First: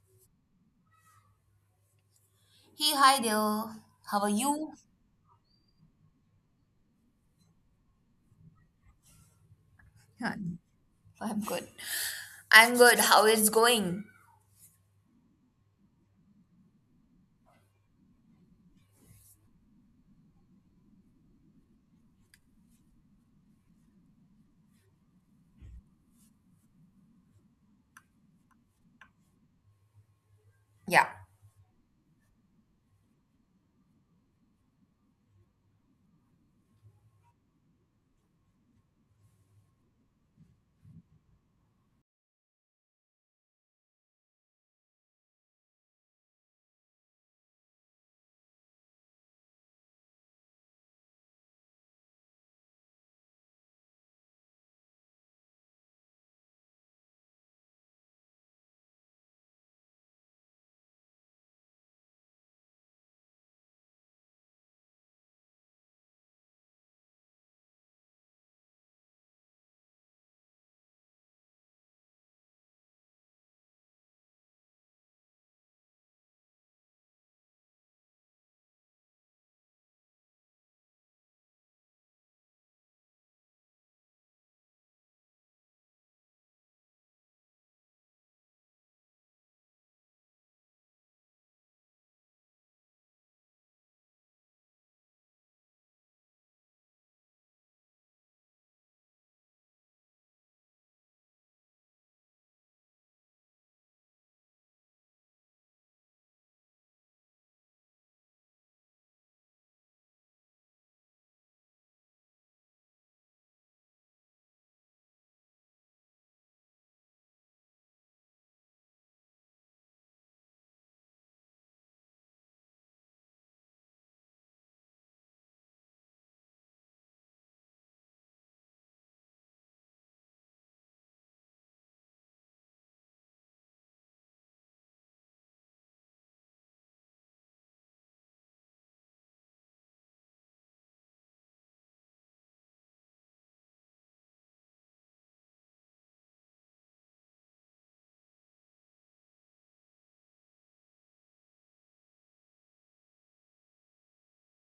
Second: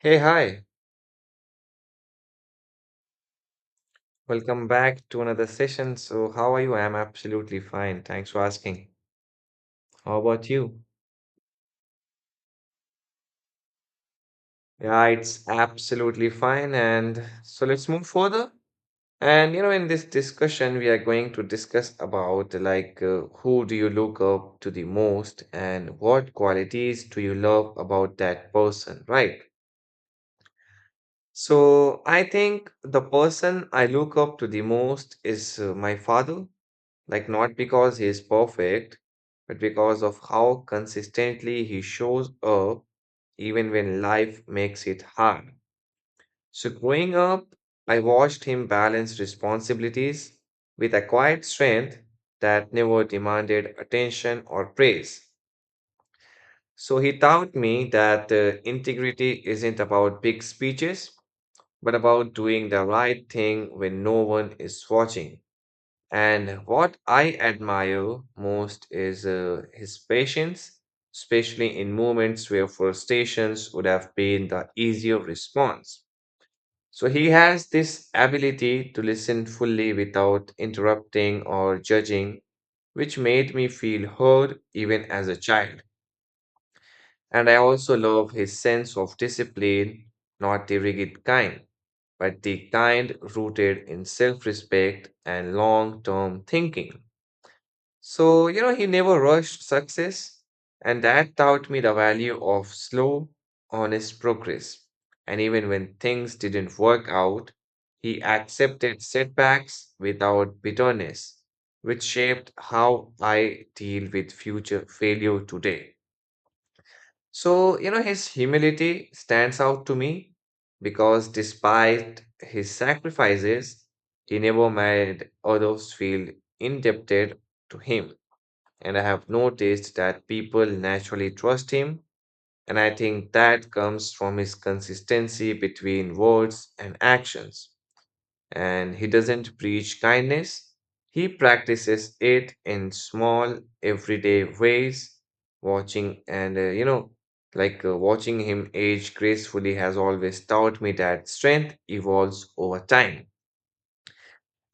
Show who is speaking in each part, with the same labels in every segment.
Speaker 1: Hey, hi.
Speaker 2: Hey, hi there. How are
Speaker 1: Welcome
Speaker 2: you?
Speaker 1: back to another session. So, how are you? I'm absolutely fine. Thanks for asking. How
Speaker 2: Huh.
Speaker 1: about you?
Speaker 2: I'm good. I'm good. How is going?
Speaker 1: Yeah, it's absolutely fine. And so let's move further. And you know, in this discussion, we are going to discuss about who do you look up to the most and what qualities do you love about that person, right?
Speaker 2: Yeah,
Speaker 1: So, I think the person I look up to the most is my father. Like, not because he is perfect, but because of how consistently he shows up, even when life makes it hard. So, growing up, I watched him balance responsibilities with a quiet strength that never demanded attention or praise. So, he taught me that integrity isn't about big speeches, but about doing the right thing when no one is watching. And what I admire most is his patience, especially in moments where frustrations would have been the easier response. So he has this ability to listen fully without interrupting or judging, which made me feel heard even as a child. And I also love his sense of discipline, not the rigid kind, but the kind rooted in self respect and long term thinking. So, you know, he never rushed success, and that taught me the value of slow, honest progress. And even when things didn't work out, he accepted setbacks without bitterness, which shaped how I deal with future failure today. So, you know, his humility stands out to me because despite his sacrifices, he never made others feel indebted to him. And I have noticed that people naturally trust him, and I think that comes from his consistency between words and actions. And he doesn't preach kindness, he practices it in small, everyday ways. Watching and, you know, like watching him age gracefully has always taught me that strength evolves over time.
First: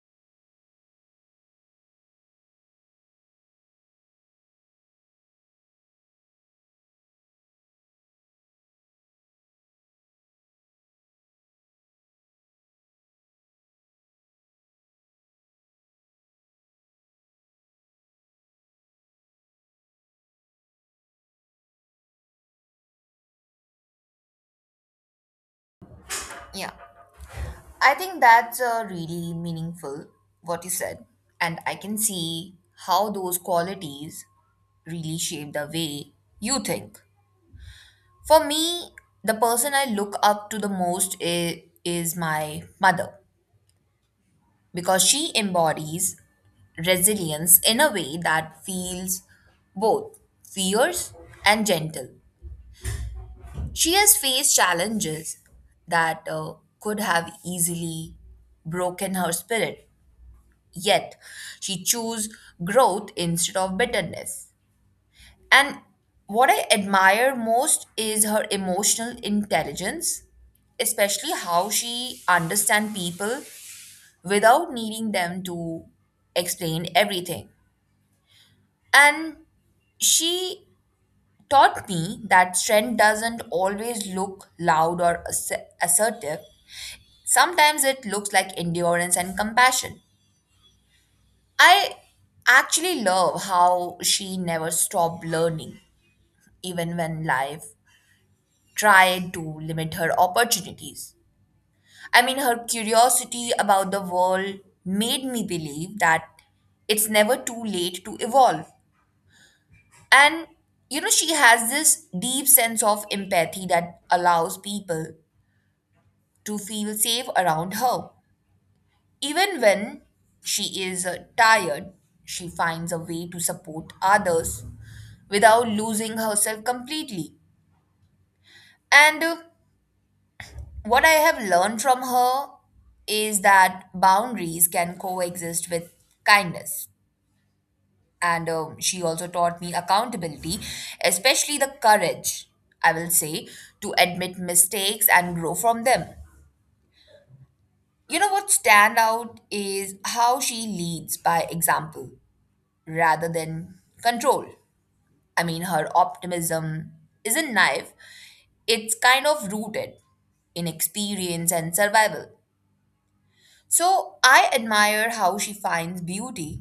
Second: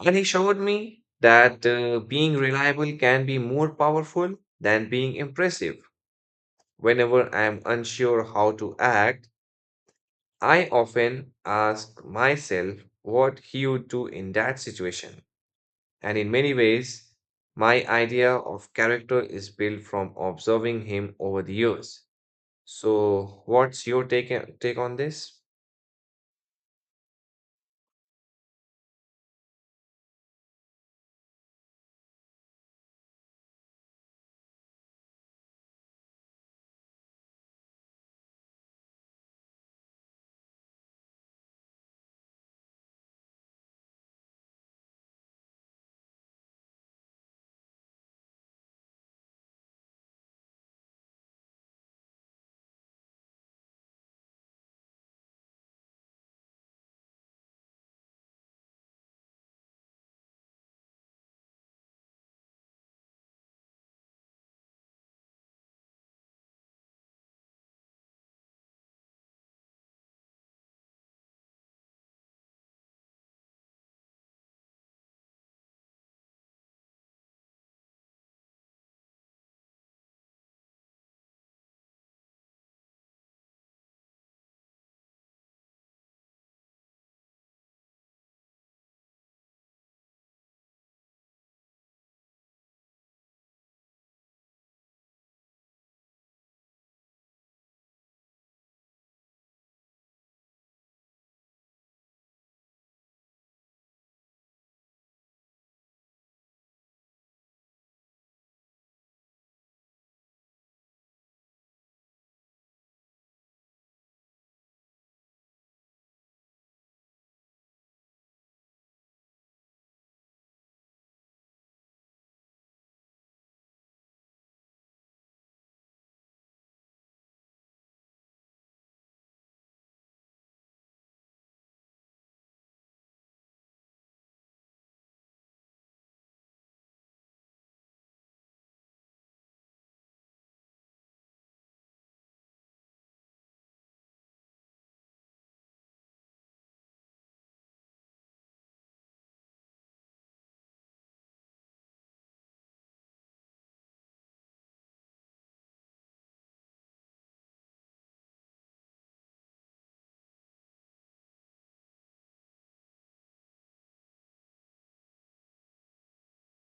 Speaker 1: And he showed me that being reliable can be more powerful than being impressive. Whenever I am unsure how to act, I often ask myself what he would do in that situation. And in many ways, my idea of character is built from observing him over the years. So, what's your take on this?
Speaker 2: yeah, I think that's really meaningful what you said, and I can see how those qualities really shape the way you think. For me, the person I look up to the most is my mother because she embodies resilience in a way that feels both fierce and gentle. She has faced challenges that could have easily broken her spirit, yet she chose growth instead of bitterness. And what I admire most is her emotional intelligence, especially how she understands people without needing them to explain everything. And she taught me that strength doesn't always look loud or assertive. Sometimes it looks like endurance and compassion. I actually love how she never stopped learning, even when life tried to limit her opportunities. I mean, her curiosity about the world made me believe that it's never too late to evolve. And, she has this deep sense of empathy that allows people to feel safe around her. Even when she is tired, she finds a way to support others without losing herself completely. And what I have learned from her is that boundaries can coexist with kindness. And she also taught me accountability, especially the courage, I will say, to admit mistakes and grow from them. You know what stand out is how she leads by example rather than control. I mean, her optimism isn't naive, it's kind of rooted in experience and survival. So I admire how she finds beauty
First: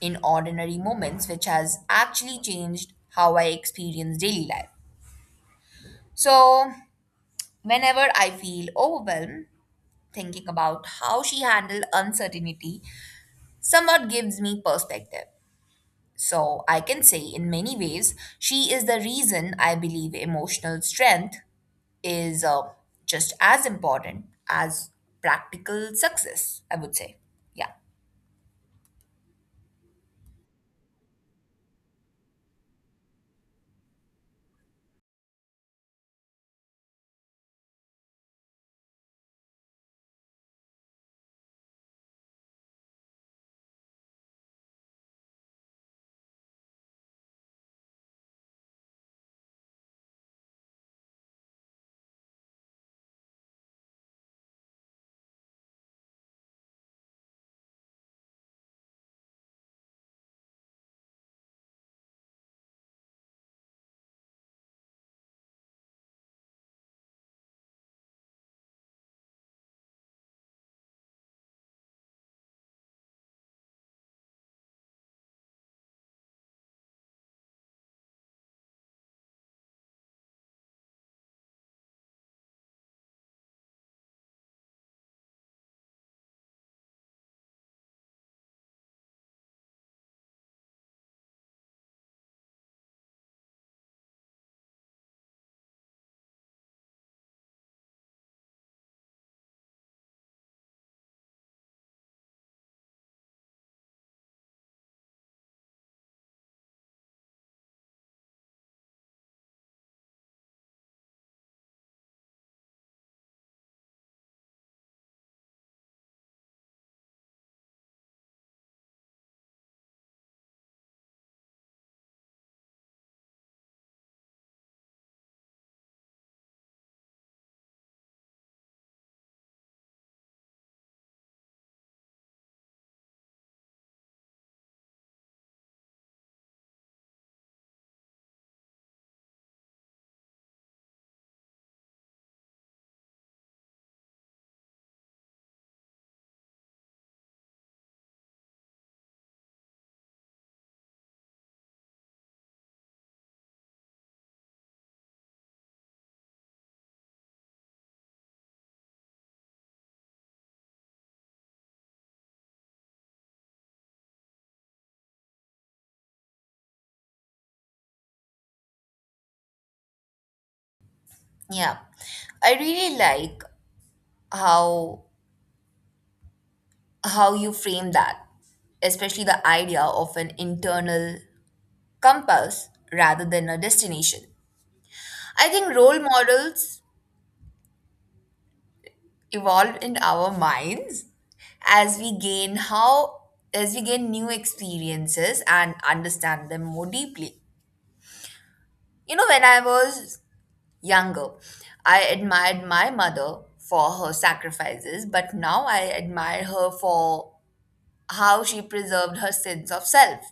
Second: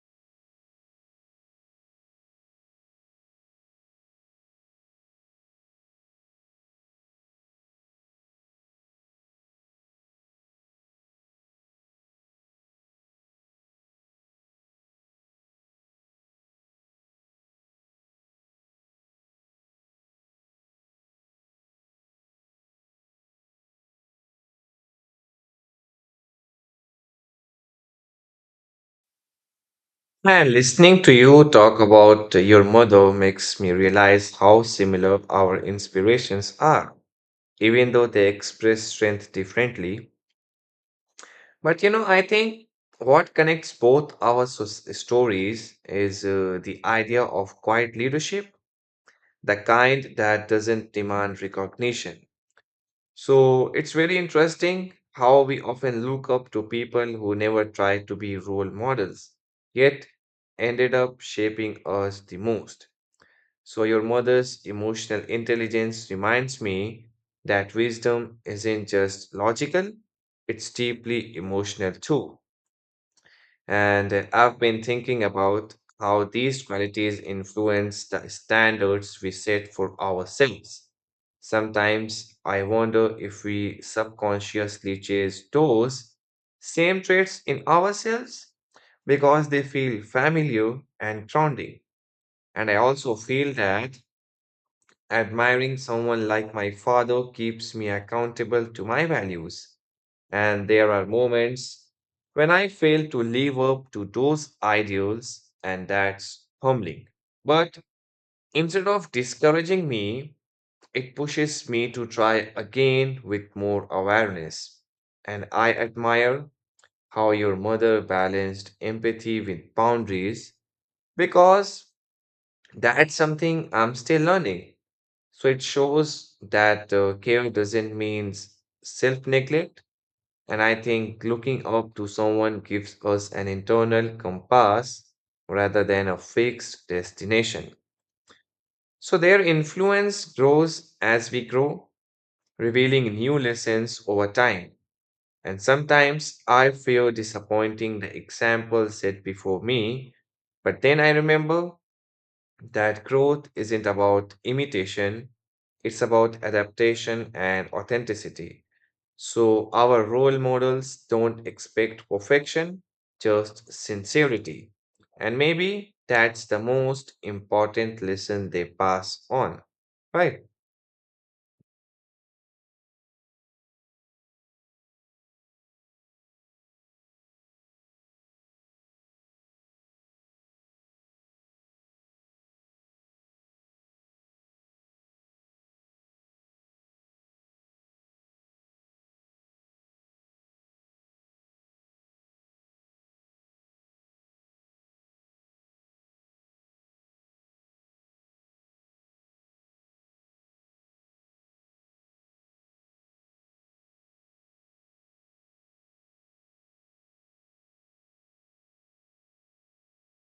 Speaker 2: in ordinary moments, which has actually changed how I experience daily life. So, whenever I feel overwhelmed, thinking about how she handled uncertainty somewhat gives me perspective. So I can say, in many ways, she is the reason I believe emotional strength is just as important as practical success, I would say. Yeah.
Speaker 1: And listening to you talk about your mother makes me realize how similar our inspirations are, even though they express strength differently. But you know, I think what connects both our stories is the idea of quiet leadership, the kind that doesn't demand recognition. So it's very interesting how we often look up to people who never tried to be role models, yet ended up shaping us the most. So your mother's emotional intelligence reminds me that wisdom isn't just logical, it's deeply emotional too. And I've been thinking about how these qualities influence the standards we set for ourselves. Sometimes I wonder if we subconsciously chase those same traits in ourselves because they feel familiar and grounding. And I also feel that admiring someone like my father keeps me accountable to my values. And there are moments when I fail to live up to those ideals, and that's humbling. But instead of discouraging me, it pushes me to try again with more awareness. And I admire how your mother balanced empathy with boundaries because that's something I'm still learning. So it shows that care doesn't mean self neglect, and I think looking up to someone gives us an internal compass rather than a fixed destination. So their influence grows as we grow, revealing new lessons over time. And sometimes I fear disappointing the example set before me, but then I remember that growth isn't about imitation, it's about adaptation and authenticity. So our role models don't expect perfection, just sincerity. And maybe that's the most important lesson they pass on. Right.
Speaker 2: Yeah. I really like how how you frame that, especially the idea of an internal compass rather than a destination. I think role models evolve in our minds as we gain how as we gain new experiences and understand them more deeply. You know, when I was younger, I admired my mother for her sacrifices, but now I admire her for how she preserved her sense of self.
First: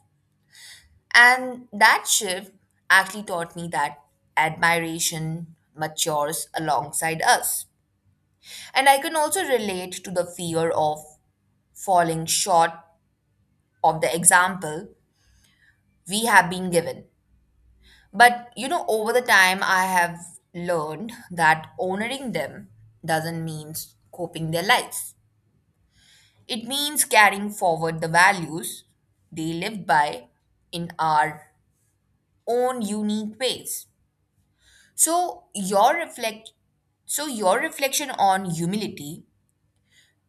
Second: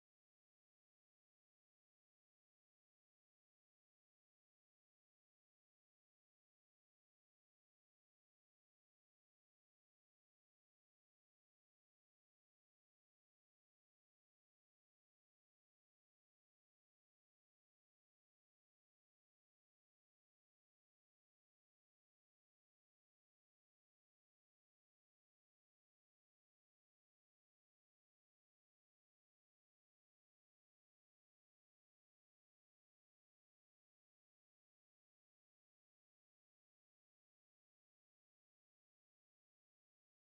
Speaker 2: And that shift actually taught me that admiration matures alongside us. And I can also relate to the fear of falling short of the example we have been given. But you know, over the time, I have learned that honoring them doesn't mean coping their lives. It means carrying forward the values they lived by in our own unique ways. So your reflect so your reflection on humility,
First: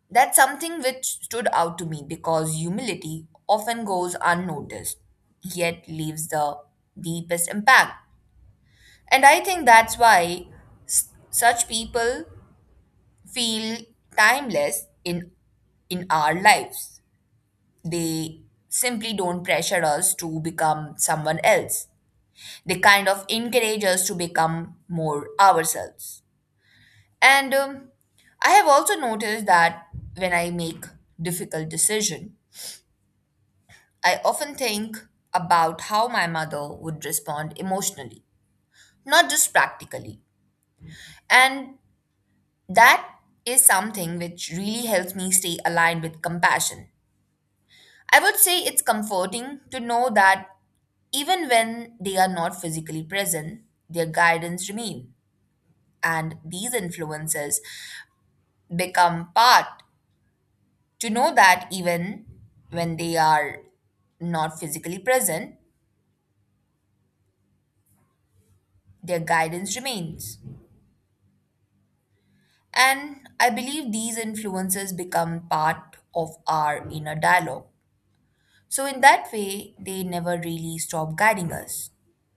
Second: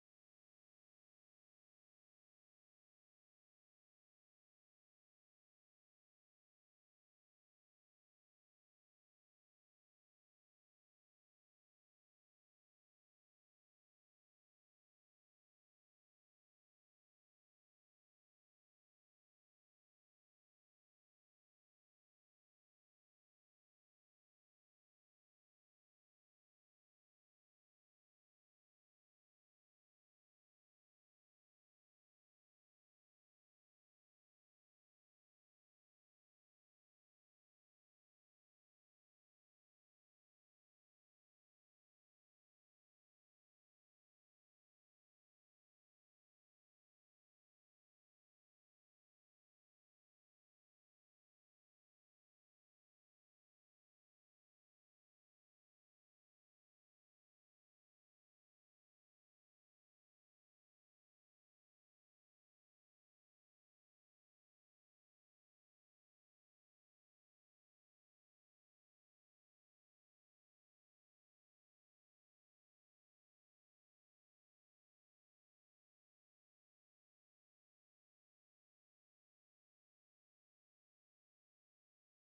Speaker 2: that's something which stood out to me because humility often goes unnoticed, yet leaves the deepest impact. And I think that's why such people feel timeless in our lives. They simply don't pressure us to become someone else. They kind of encourage us to become more ourselves. And I have also noticed that when I make difficult decision, I often think about how my mother would respond emotionally, not just practically. And that is something which really helps me stay aligned with compassion. I would say it's comforting to know that even when they are not physically present, their guidance remain and these influences become part to know that even when they are not physically present, their guidance remains. And I believe these influences become part of our inner dialogue. So in that way, they never really stop guiding us.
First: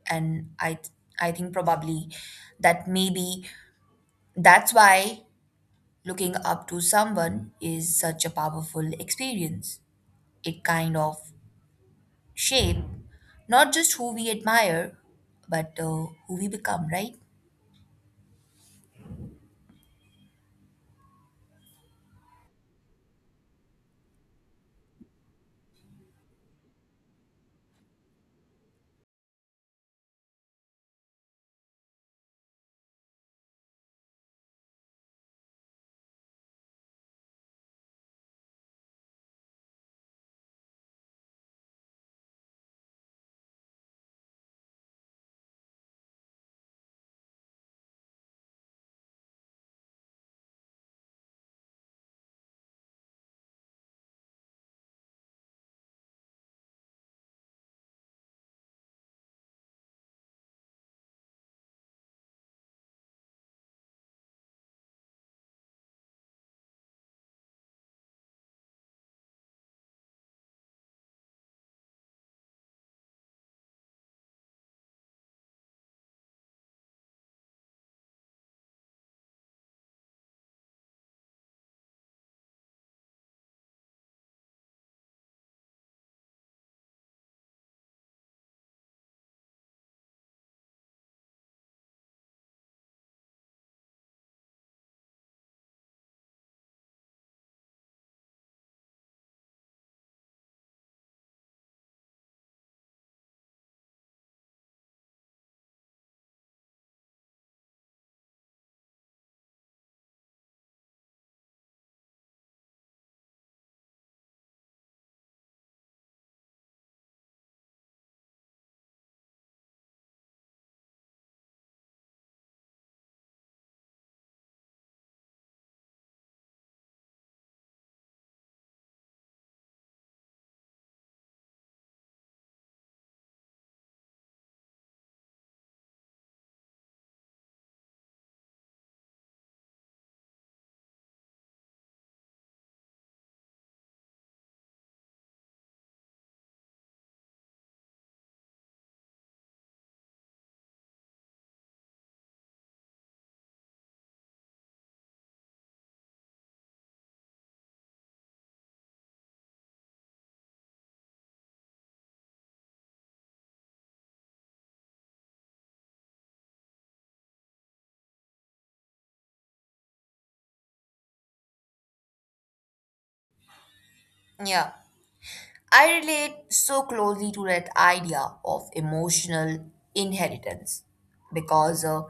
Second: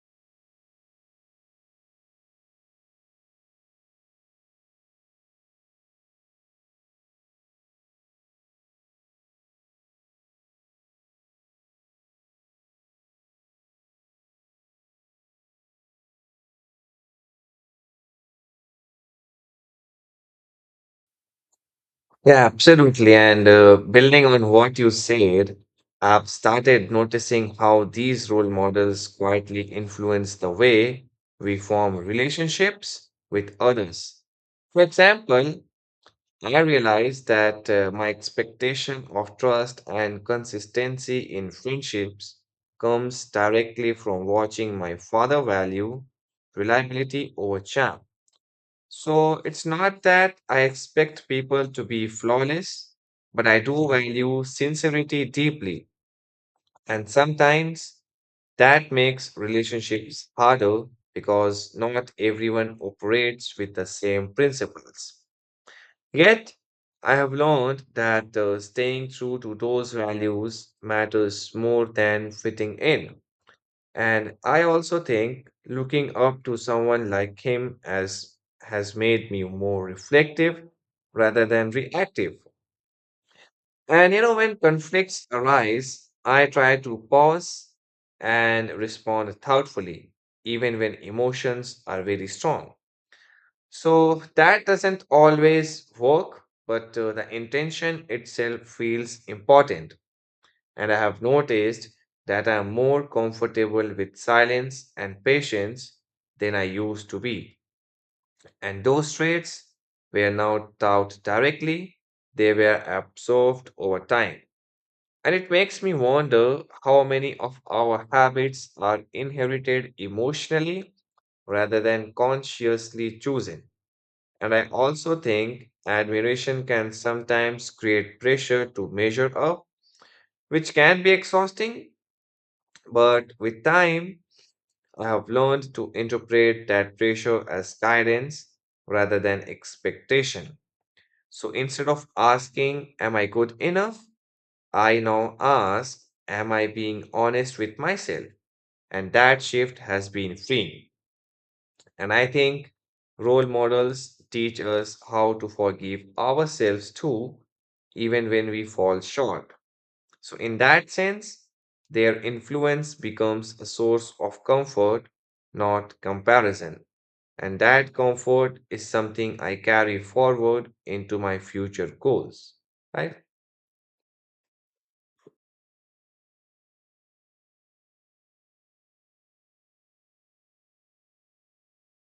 Speaker 2: And I th- I think probably that maybe that's why looking up to someone is such a powerful experience. It kind of shape not just who we admire, but who we become, right?
Speaker 1: Yeah, absolutely. And building on what you said, I've started noticing how these role models quietly influence the way we form relationships with others. For example, I realized that my expectation of trust and consistency in friendships comes directly from watching my father value reliability over charm. So it's not that I expect people to be flawless, but I do value sincerity deeply. And sometimes that makes relationships harder because not everyone operates with the same principles. Yet, I have learned that staying true to those values matters more than fitting in. And I also think looking up to someone like him as has made me more reflective rather than reactive. And you know, when conflicts arise, I try to pause and respond thoughtfully, even when emotions are very strong. So that doesn't always work, but the intention itself feels important. And I have noticed that I'm more comfortable with silence and patience than I used to be. And those traits were not taught directly, they were absorbed over time. And it makes me wonder how many of our habits are inherited emotionally rather than consciously chosen. And I also think admiration can sometimes create pressure to measure up, which can be exhausting. But with time, I have learned to interpret that pressure as guidance rather than expectation. So instead of asking, am I good enough? I now ask, am I being honest with myself? And that shift has been freeing. And I think role models teach us how to forgive ourselves too, even when we fall short. So, in that sense, their influence becomes a source of comfort, not comparison. And that comfort is something I carry forward into my future goals. Right?
Speaker 2: Yeah. I relate so closely to that idea of emotional inheritance because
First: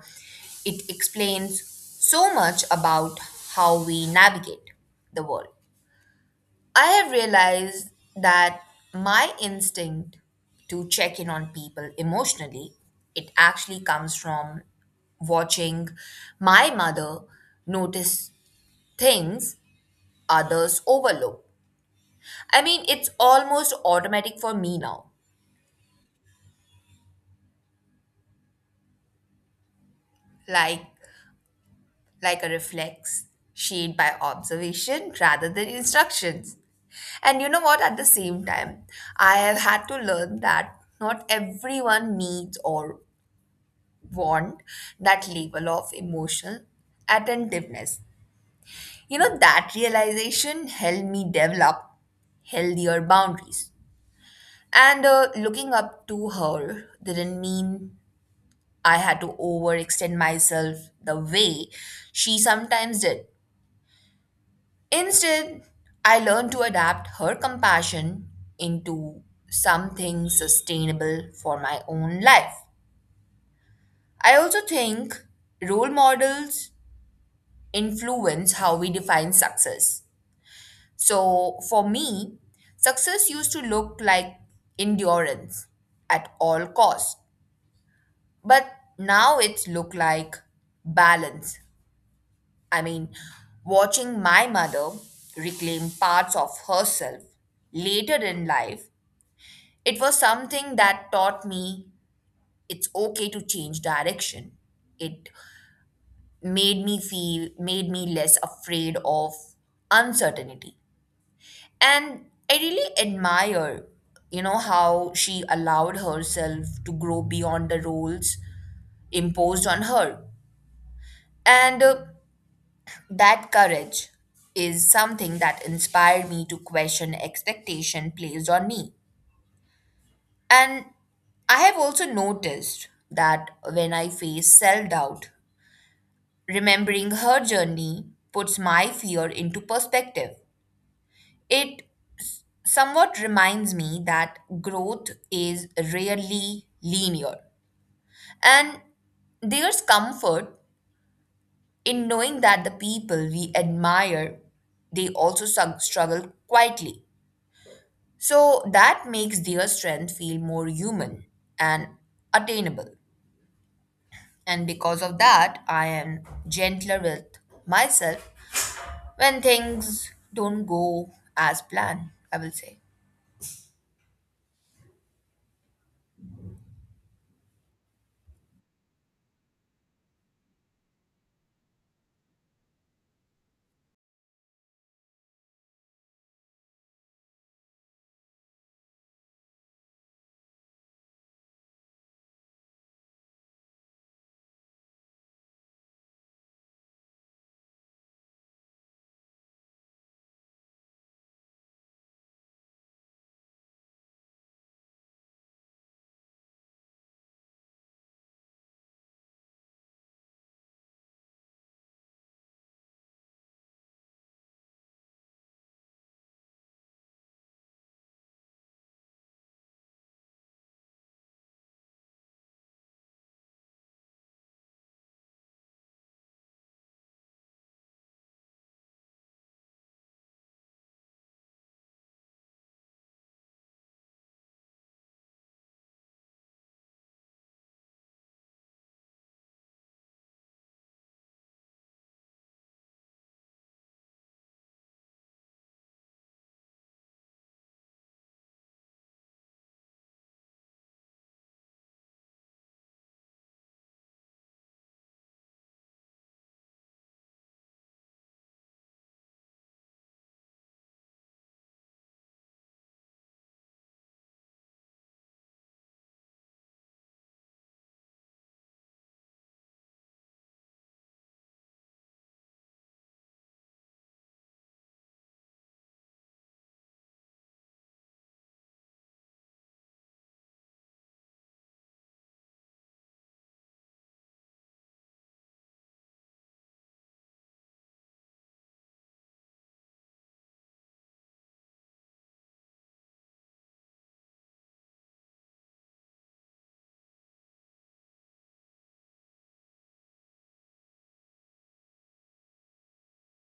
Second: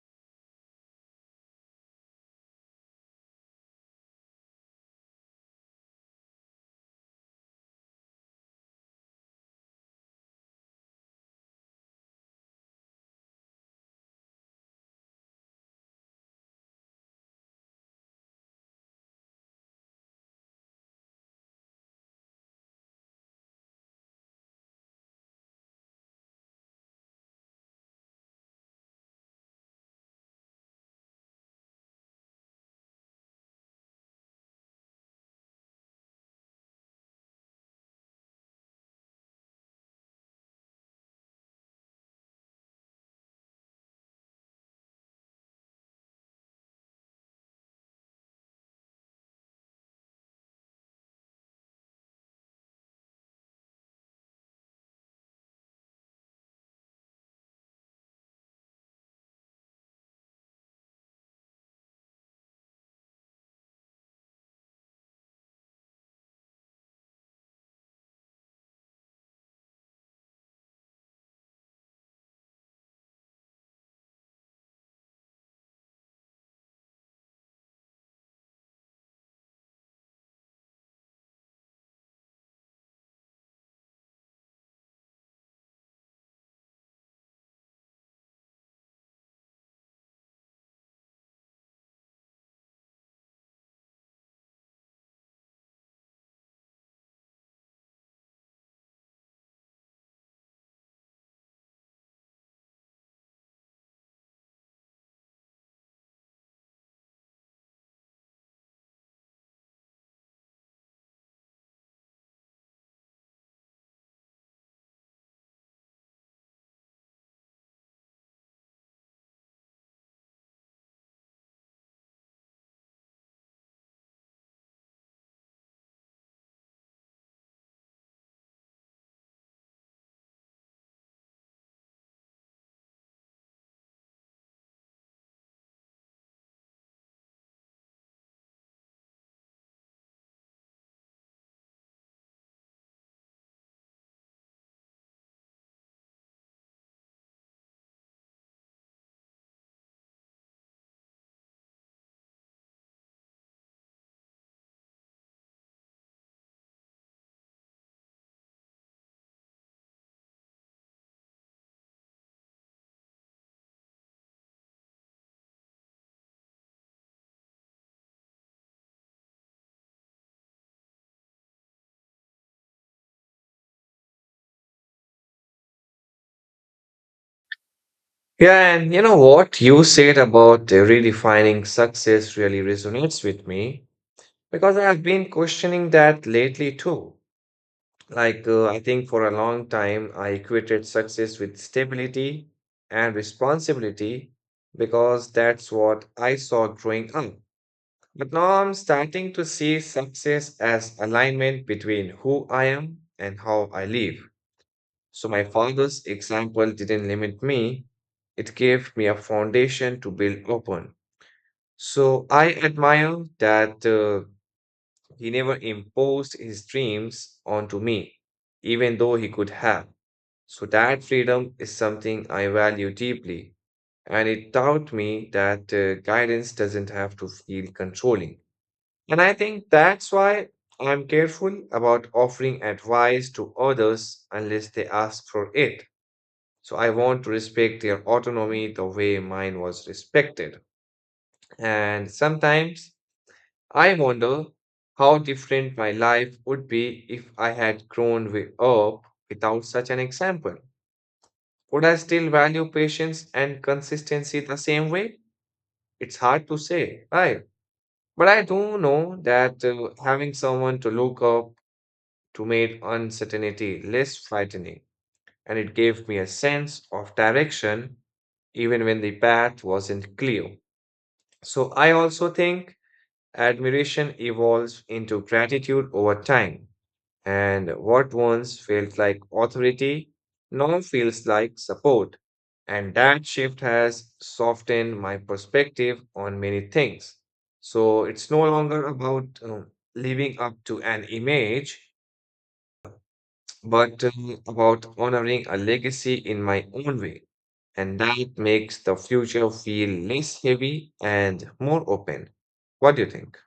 Speaker 2: it explains so much about how we navigate the world. I have realized that my instinct to check in on people emotionally, it actually comes from watching my mother notice things others overlook. I mean, it's almost automatic for me now, like like a reflex shaped by observation rather than instructions. And you know what, at the same time, I have had to learn that not everyone needs or want that level of emotional attentiveness. You know, that realization helped me develop healthier boundaries. And looking up to her didn't mean I had to overextend myself the way she sometimes did. Instead, I learned to adapt her compassion into something sustainable for my own life. I also think role models influence how we define success. So, for me, success used to look like endurance at all costs, but now it's look like balance. I mean, watching my mother reclaim parts of herself later in life, it was something that taught me it's okay to change direction. It made me less afraid of uncertainty. And I really admire, you know, how she allowed herself to grow beyond the roles imposed on her. And that courage is something that inspired me to question expectation placed on me. And I have also noticed that when I face self doubt, remembering her journey puts my fear into perspective. It somewhat reminds me that growth is rarely linear. And there's comfort in knowing that the people we admire, they also struggle quietly. So that makes their strength feel more human and attainable. And because of that, I am gentler with myself when things don't go as planned, I will say.
Speaker 1: Yeah, and you know what you said about redefining success really resonates with me because I have been questioning that lately too. I think for a long time, I equated success with stability and responsibility because that's what I saw growing up. But now I'm starting to see success as alignment between who I am and how I live. So my father's example didn't limit me, it gave me a foundation to build upon. So I admire that he never imposed his dreams onto me, even though he could have. So that freedom is something I value deeply, and it taught me that guidance doesn't have to feel controlling. And I think that's why I'm careful about offering advice to others unless they ask for it. So I want to respect their autonomy the way mine was respected. And sometimes I wonder how different my life would be if I had grown way up without such an example. Would I still value patience and consistency the same way? It's hard to say, right? But I do know that having someone to look up to made uncertainty less frightening, and it gave me a sense of direction even when the path wasn't clear. So I also think admiration evolves into gratitude over time. And what once felt like authority now feels like support. And that shift has softened my perspective on many things. So it's no longer about living up to an image, but about honoring a legacy in my own way. And that makes the future feel less heavy and more open. What do you think?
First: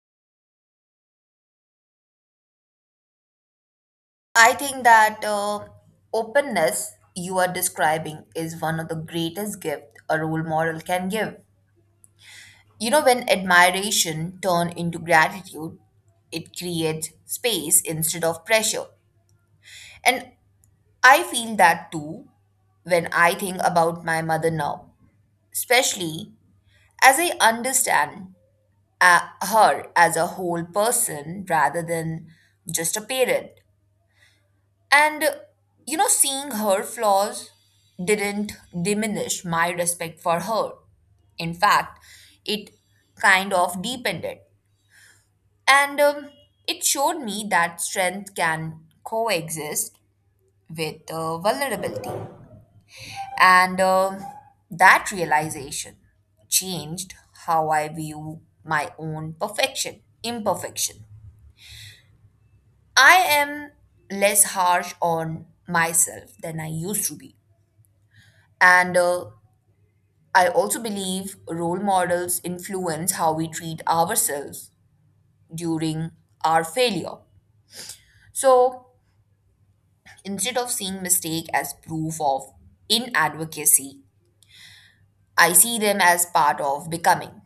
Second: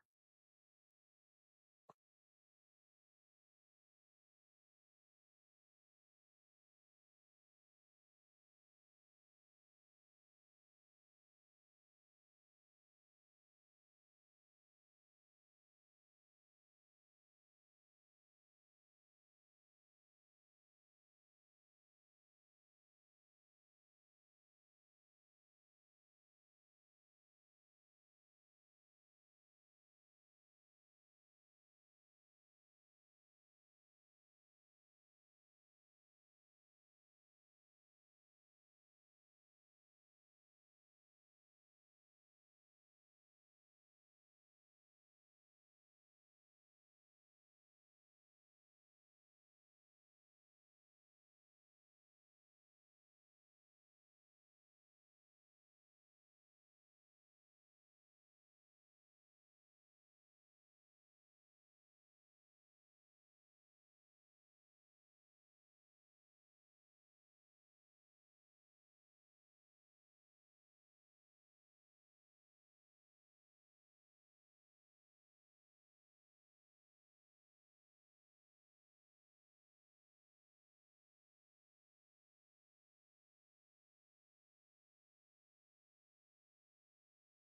Speaker 2: I think that openness you are describing is one of the greatest gifts a role model can give. You know, when admiration turn into gratitude, it creates space instead of pressure. And I feel that too when I think about my mother now, especially as I understand her as a whole person rather than just a parent. And, uh, you know, seeing her flaws didn't diminish my respect for her. In fact, it kind of deepened it. And it showed me that strength can coexist with vulnerability. And that realization changed how I view my own imperfection. I am less harsh on myself than I used to be. And I also believe role models influence how we treat ourselves during our failure. So instead of seeing mistake as proof of inadvocacy, I see them as part of becoming.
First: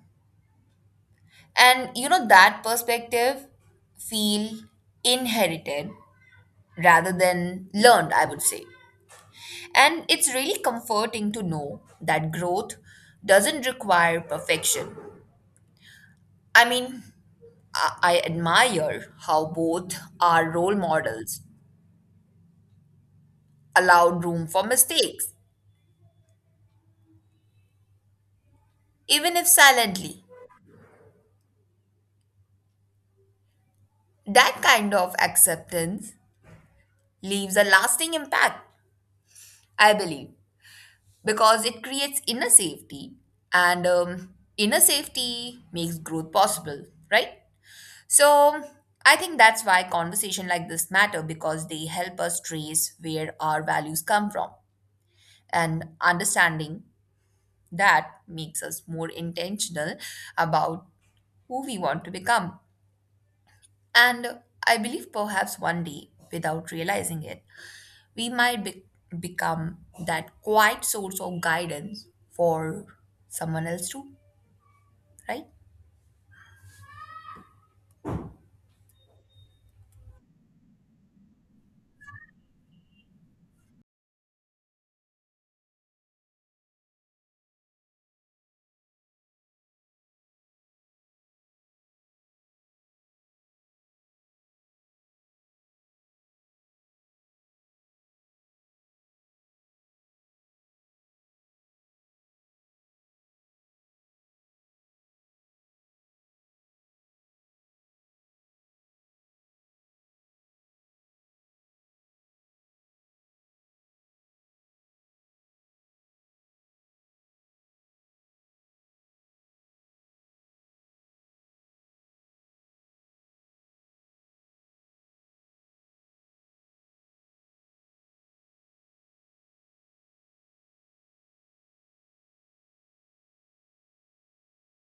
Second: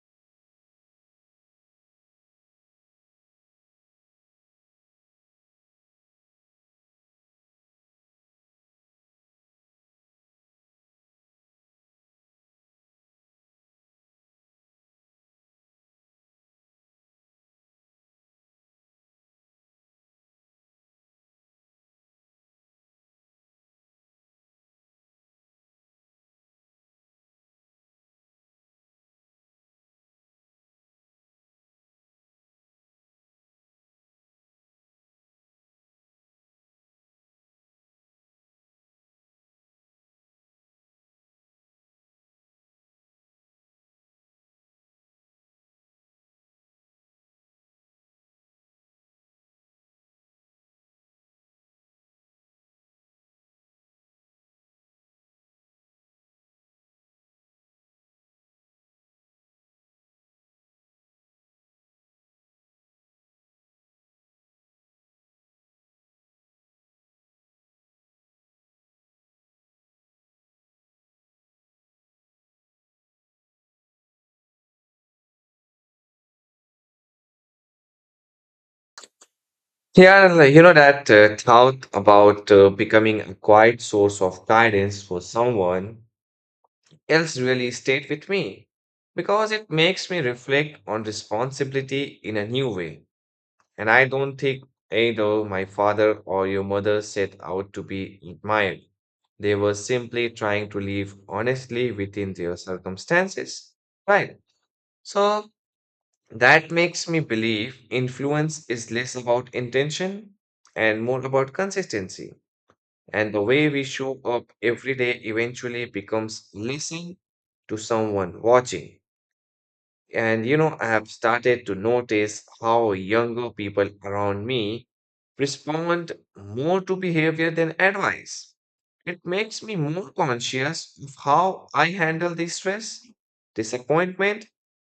Speaker 2: And you know, that perspective feel inherited rather than learned, I would say. And it's really comforting to know that growth doesn't require perfection. I mean, I admire how both our role models allowed room for mistakes, even if silently. That kind of acceptance leaves a lasting impact, I believe, because it creates inner safety, and inner safety makes growth possible, right? So I think that's why conversation like this matter, because they help us trace where our values come from, and understanding that makes us more intentional about who we want to become. And I believe perhaps one day without realizing it, we become that quiet source of guidance for someone else too, right?
Speaker 1: Yeah, like, you know that thought about becoming a quiet source of guidance for someone else really stayed with me because it makes me reflect on responsibility in a new way. And I don't think either my father or your mother set out to be admired. They were simply trying to live honestly within their circumstances. Right. So that makes me believe influence is less about intention and more about consistency. And the way we show up every day eventually becomes listening to someone watching. And you know, I have started to notice how younger people around me respond more to behavior than advice. It makes me more conscious of how I handle the stress, disappointment,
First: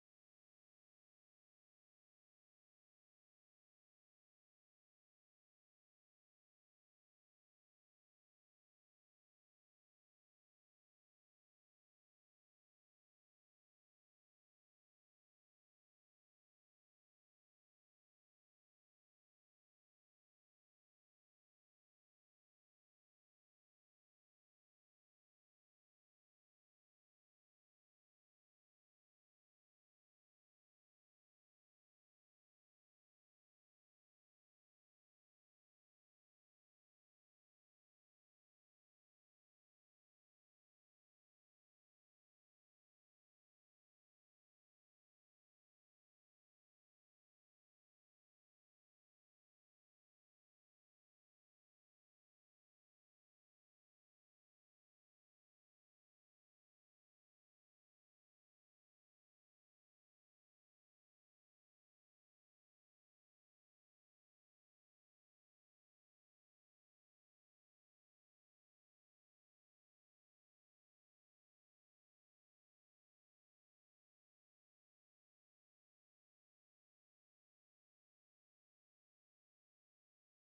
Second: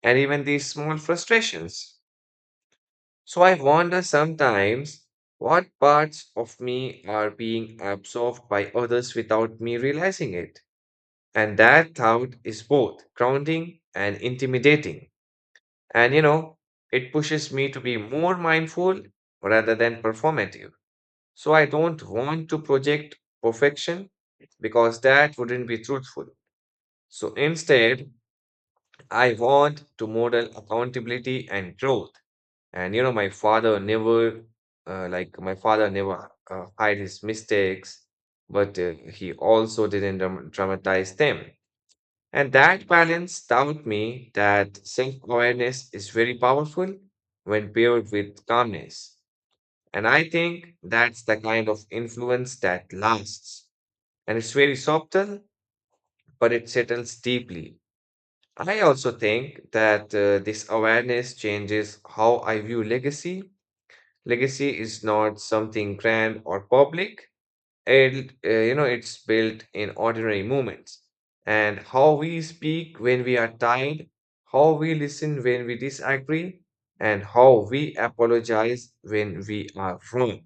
Speaker 1: and even these small frustrations. So I wonder sometimes what parts of me are being absorbed by others without me realizing it. And that thought is both grounding and intimidating. And you know, it pushes me to be more mindful rather than performative. So I don't want to project perfection because that wouldn't be truthful. So instead, I want to model accountability and growth. And you know, my father never like my father never hide his mistakes, but he also didn't dramatize them. And that balance taught me that self-awareness is very powerful when paired with calmness. And I think that's the kind of influence that lasts, and it's very subtle, but it settles deeply. I also think that this awareness changes how I view legacy. Legacy is not something grand or public. It, you know, it's built in ordinary moments. And how we speak when we are tired, how we listen when we disagree, and how we apologize when we are wrong.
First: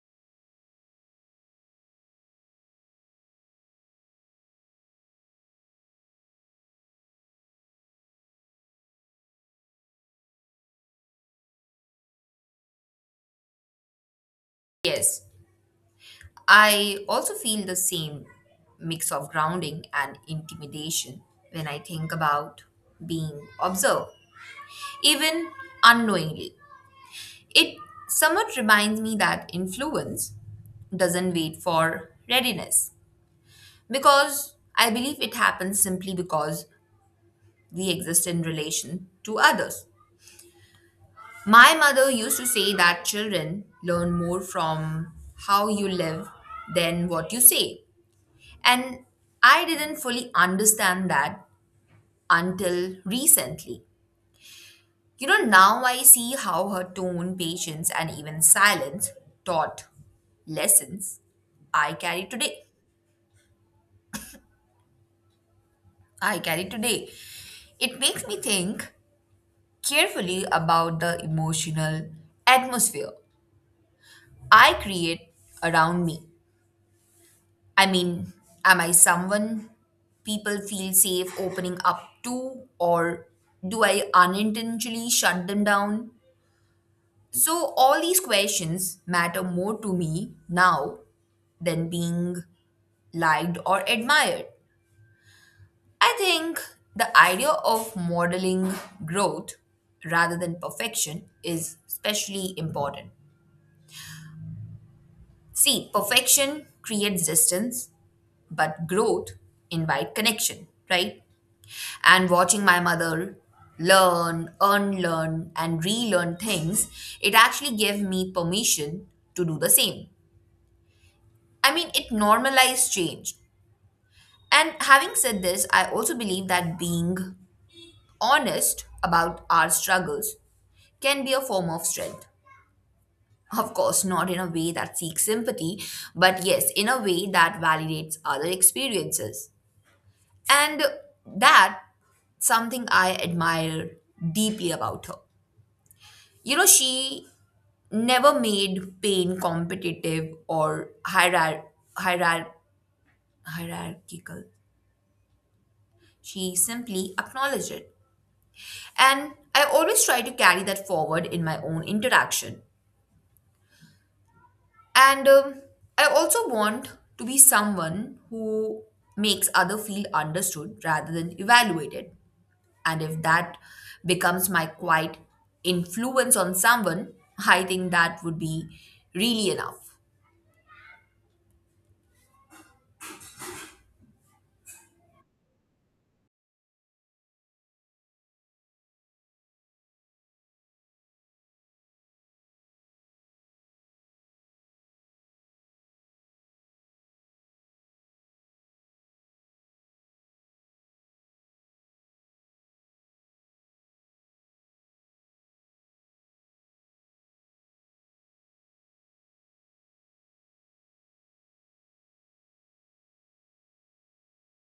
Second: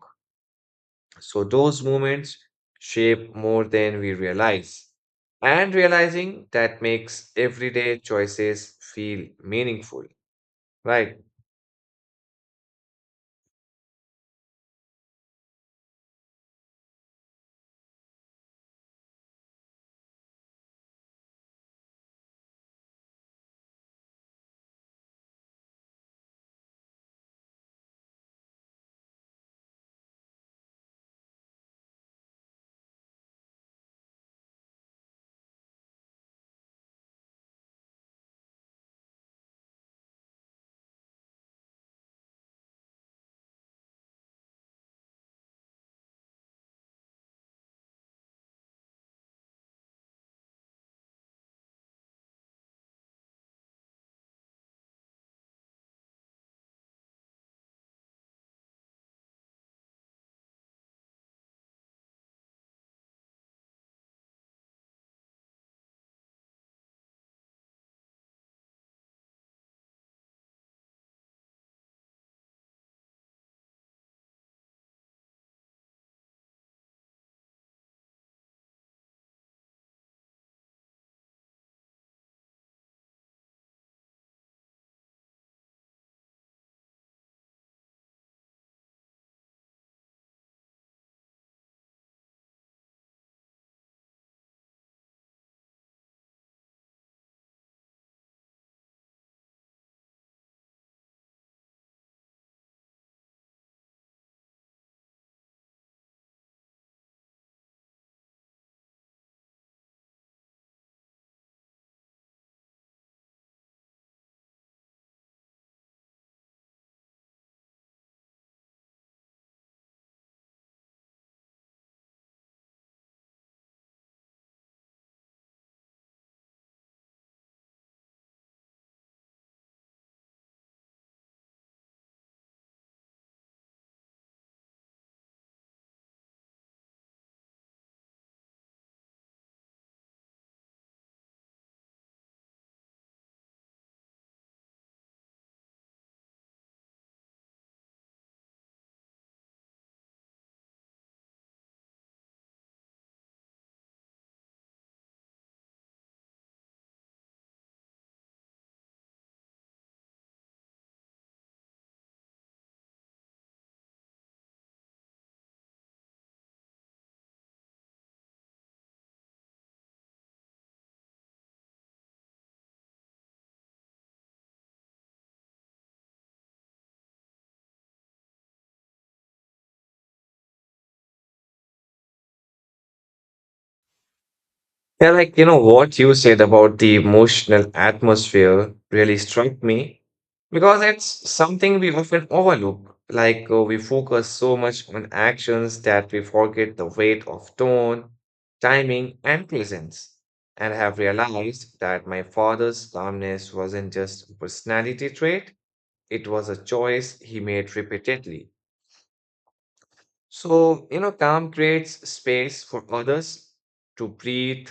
Speaker 1: So those moments shape more than we realize. And realizing that makes everyday choices feel meaningful, right?
Speaker 2: Yes, I also feel the same mix of grounding and intimidation when I think about being observed, even unknowingly. It somewhat reminds me that influence doesn't wait for readiness, because I believe it happens simply because we exist in relation to others. My mother used to say that children learn more from how you live than what you say. And I didn't fully understand that until recently. You know, now I see how her tone, patience, and even silence taught lessons I carry today. I carry today. It makes me think carefully about the emotional atmosphere I create around me. I mean, am I someone people feel safe opening up to, or do I unintentionally shut them down? So, all these questions matter more to me now than being liked or admired. I think the idea of modeling growth rather than perfection is especially important. See, perfection creates distance, but growth invites connection, right? And watching my mother learn, unlearn, and relearn things, it actually gave me permission to do the same. I mean, it normalized change. And having said this, I also believe that being honest about our struggles can be a form of strength. Of course, not in a way that seeks sympathy, but yes, in a way that validates other experiences. And that something I admire deeply about her. You know, she never made pain competitive or hierar- hierarchical. She simply acknowledged it. And I always try to carry that forward in my own interaction. And I also want to be someone who makes other feel understood rather than evaluated. And if that becomes my quiet influence on someone, I think that would be really enough.
Speaker 1: Yeah, like you know what you said about the emotional atmosphere really struck me because it's something we often overlook. We focus so much on actions that we forget the weight of tone, timing, and presence. And I have realized that my father's calmness wasn't just a personality trait, it was a choice he made repeatedly. So, you know, calm creates space for others to breathe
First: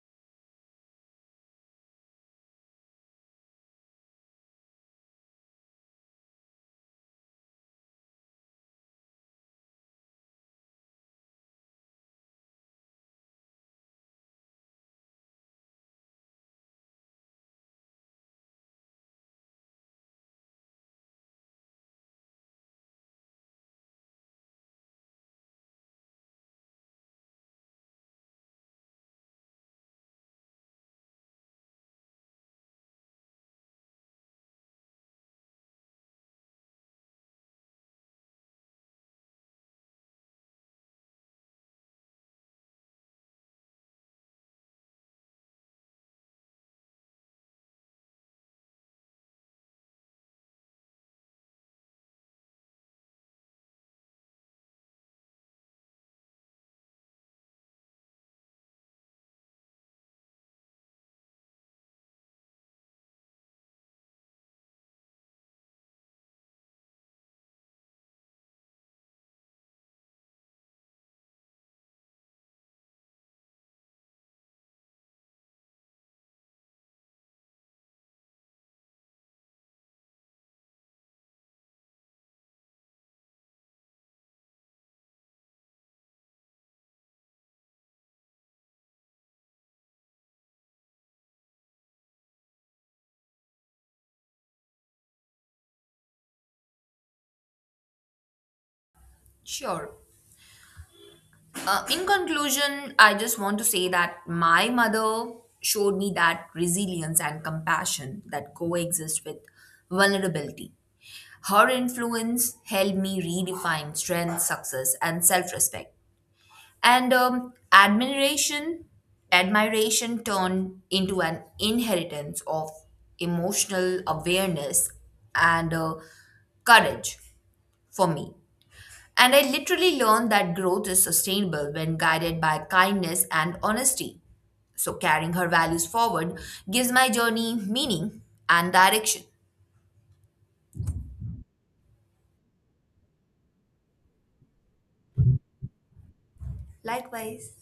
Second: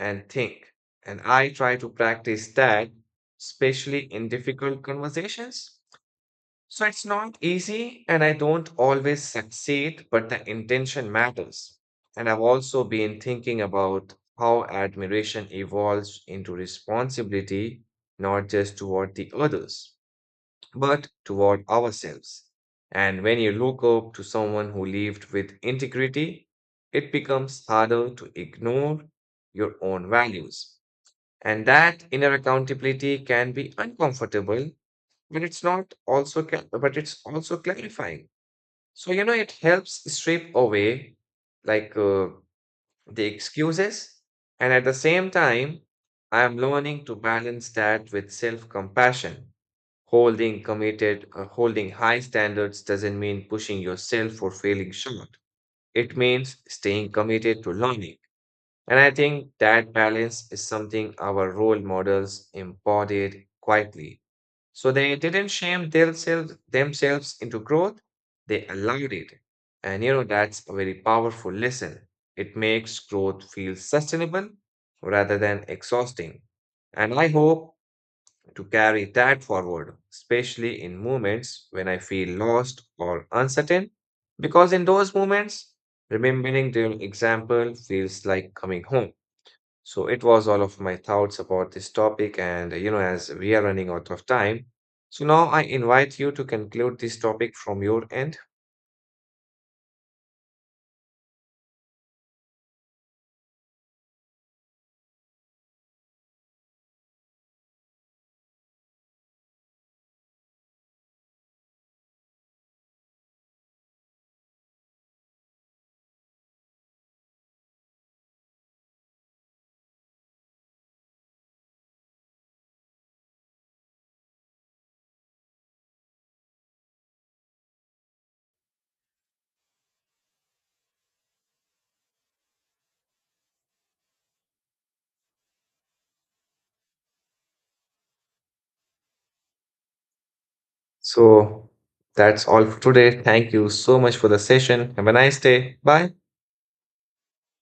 Speaker 1: and think. And I try to practice that, especially in difficult conversations. So it's not easy, and I don't always succeed, but the intention matters. And I've also been thinking about how admiration evolves into responsibility, not just toward the others but toward ourselves. And when you look up to someone who lived with integrity, it becomes harder to ignore your own values. And that inner accountability can be uncomfortable, but it's not also ca- but it's also clarifying. So you know it helps strip away like uh, the excuses, and at the same time, I am learning to balance that with self-compassion. Holding high standards doesn't mean pushing yourself or failing short. It means staying committed to learning. And I think that balance is something our role models embodied quietly. So they didn't shame themselves into growth, they allowed it. And you know, that's a very powerful lesson. It makes growth feel sustainable rather than exhausting. And I hope to carry that forward, especially in moments when I feel lost or uncertain. Because in those moments, remembering their example feels like coming home. So it was all of my thoughts about this topic, and you know, as we are running out of time, so now I invite you to conclude this topic from your end.
Speaker 2: Sure. In conclusion, I just want to say that my mother showed me that resilience and compassion that coexist with vulnerability. Her influence helped me redefine strength, success, and self-respect. And admiration turned into an inheritance of emotional awareness and courage for me. And I literally learned that growth is sustainable when guided by kindness and honesty. So, carrying her values forward gives my journey meaning and direction.
Speaker 1: So that's all for today. Thank you so much for the session. Have a nice day. Bye.
Speaker 2: Likewise.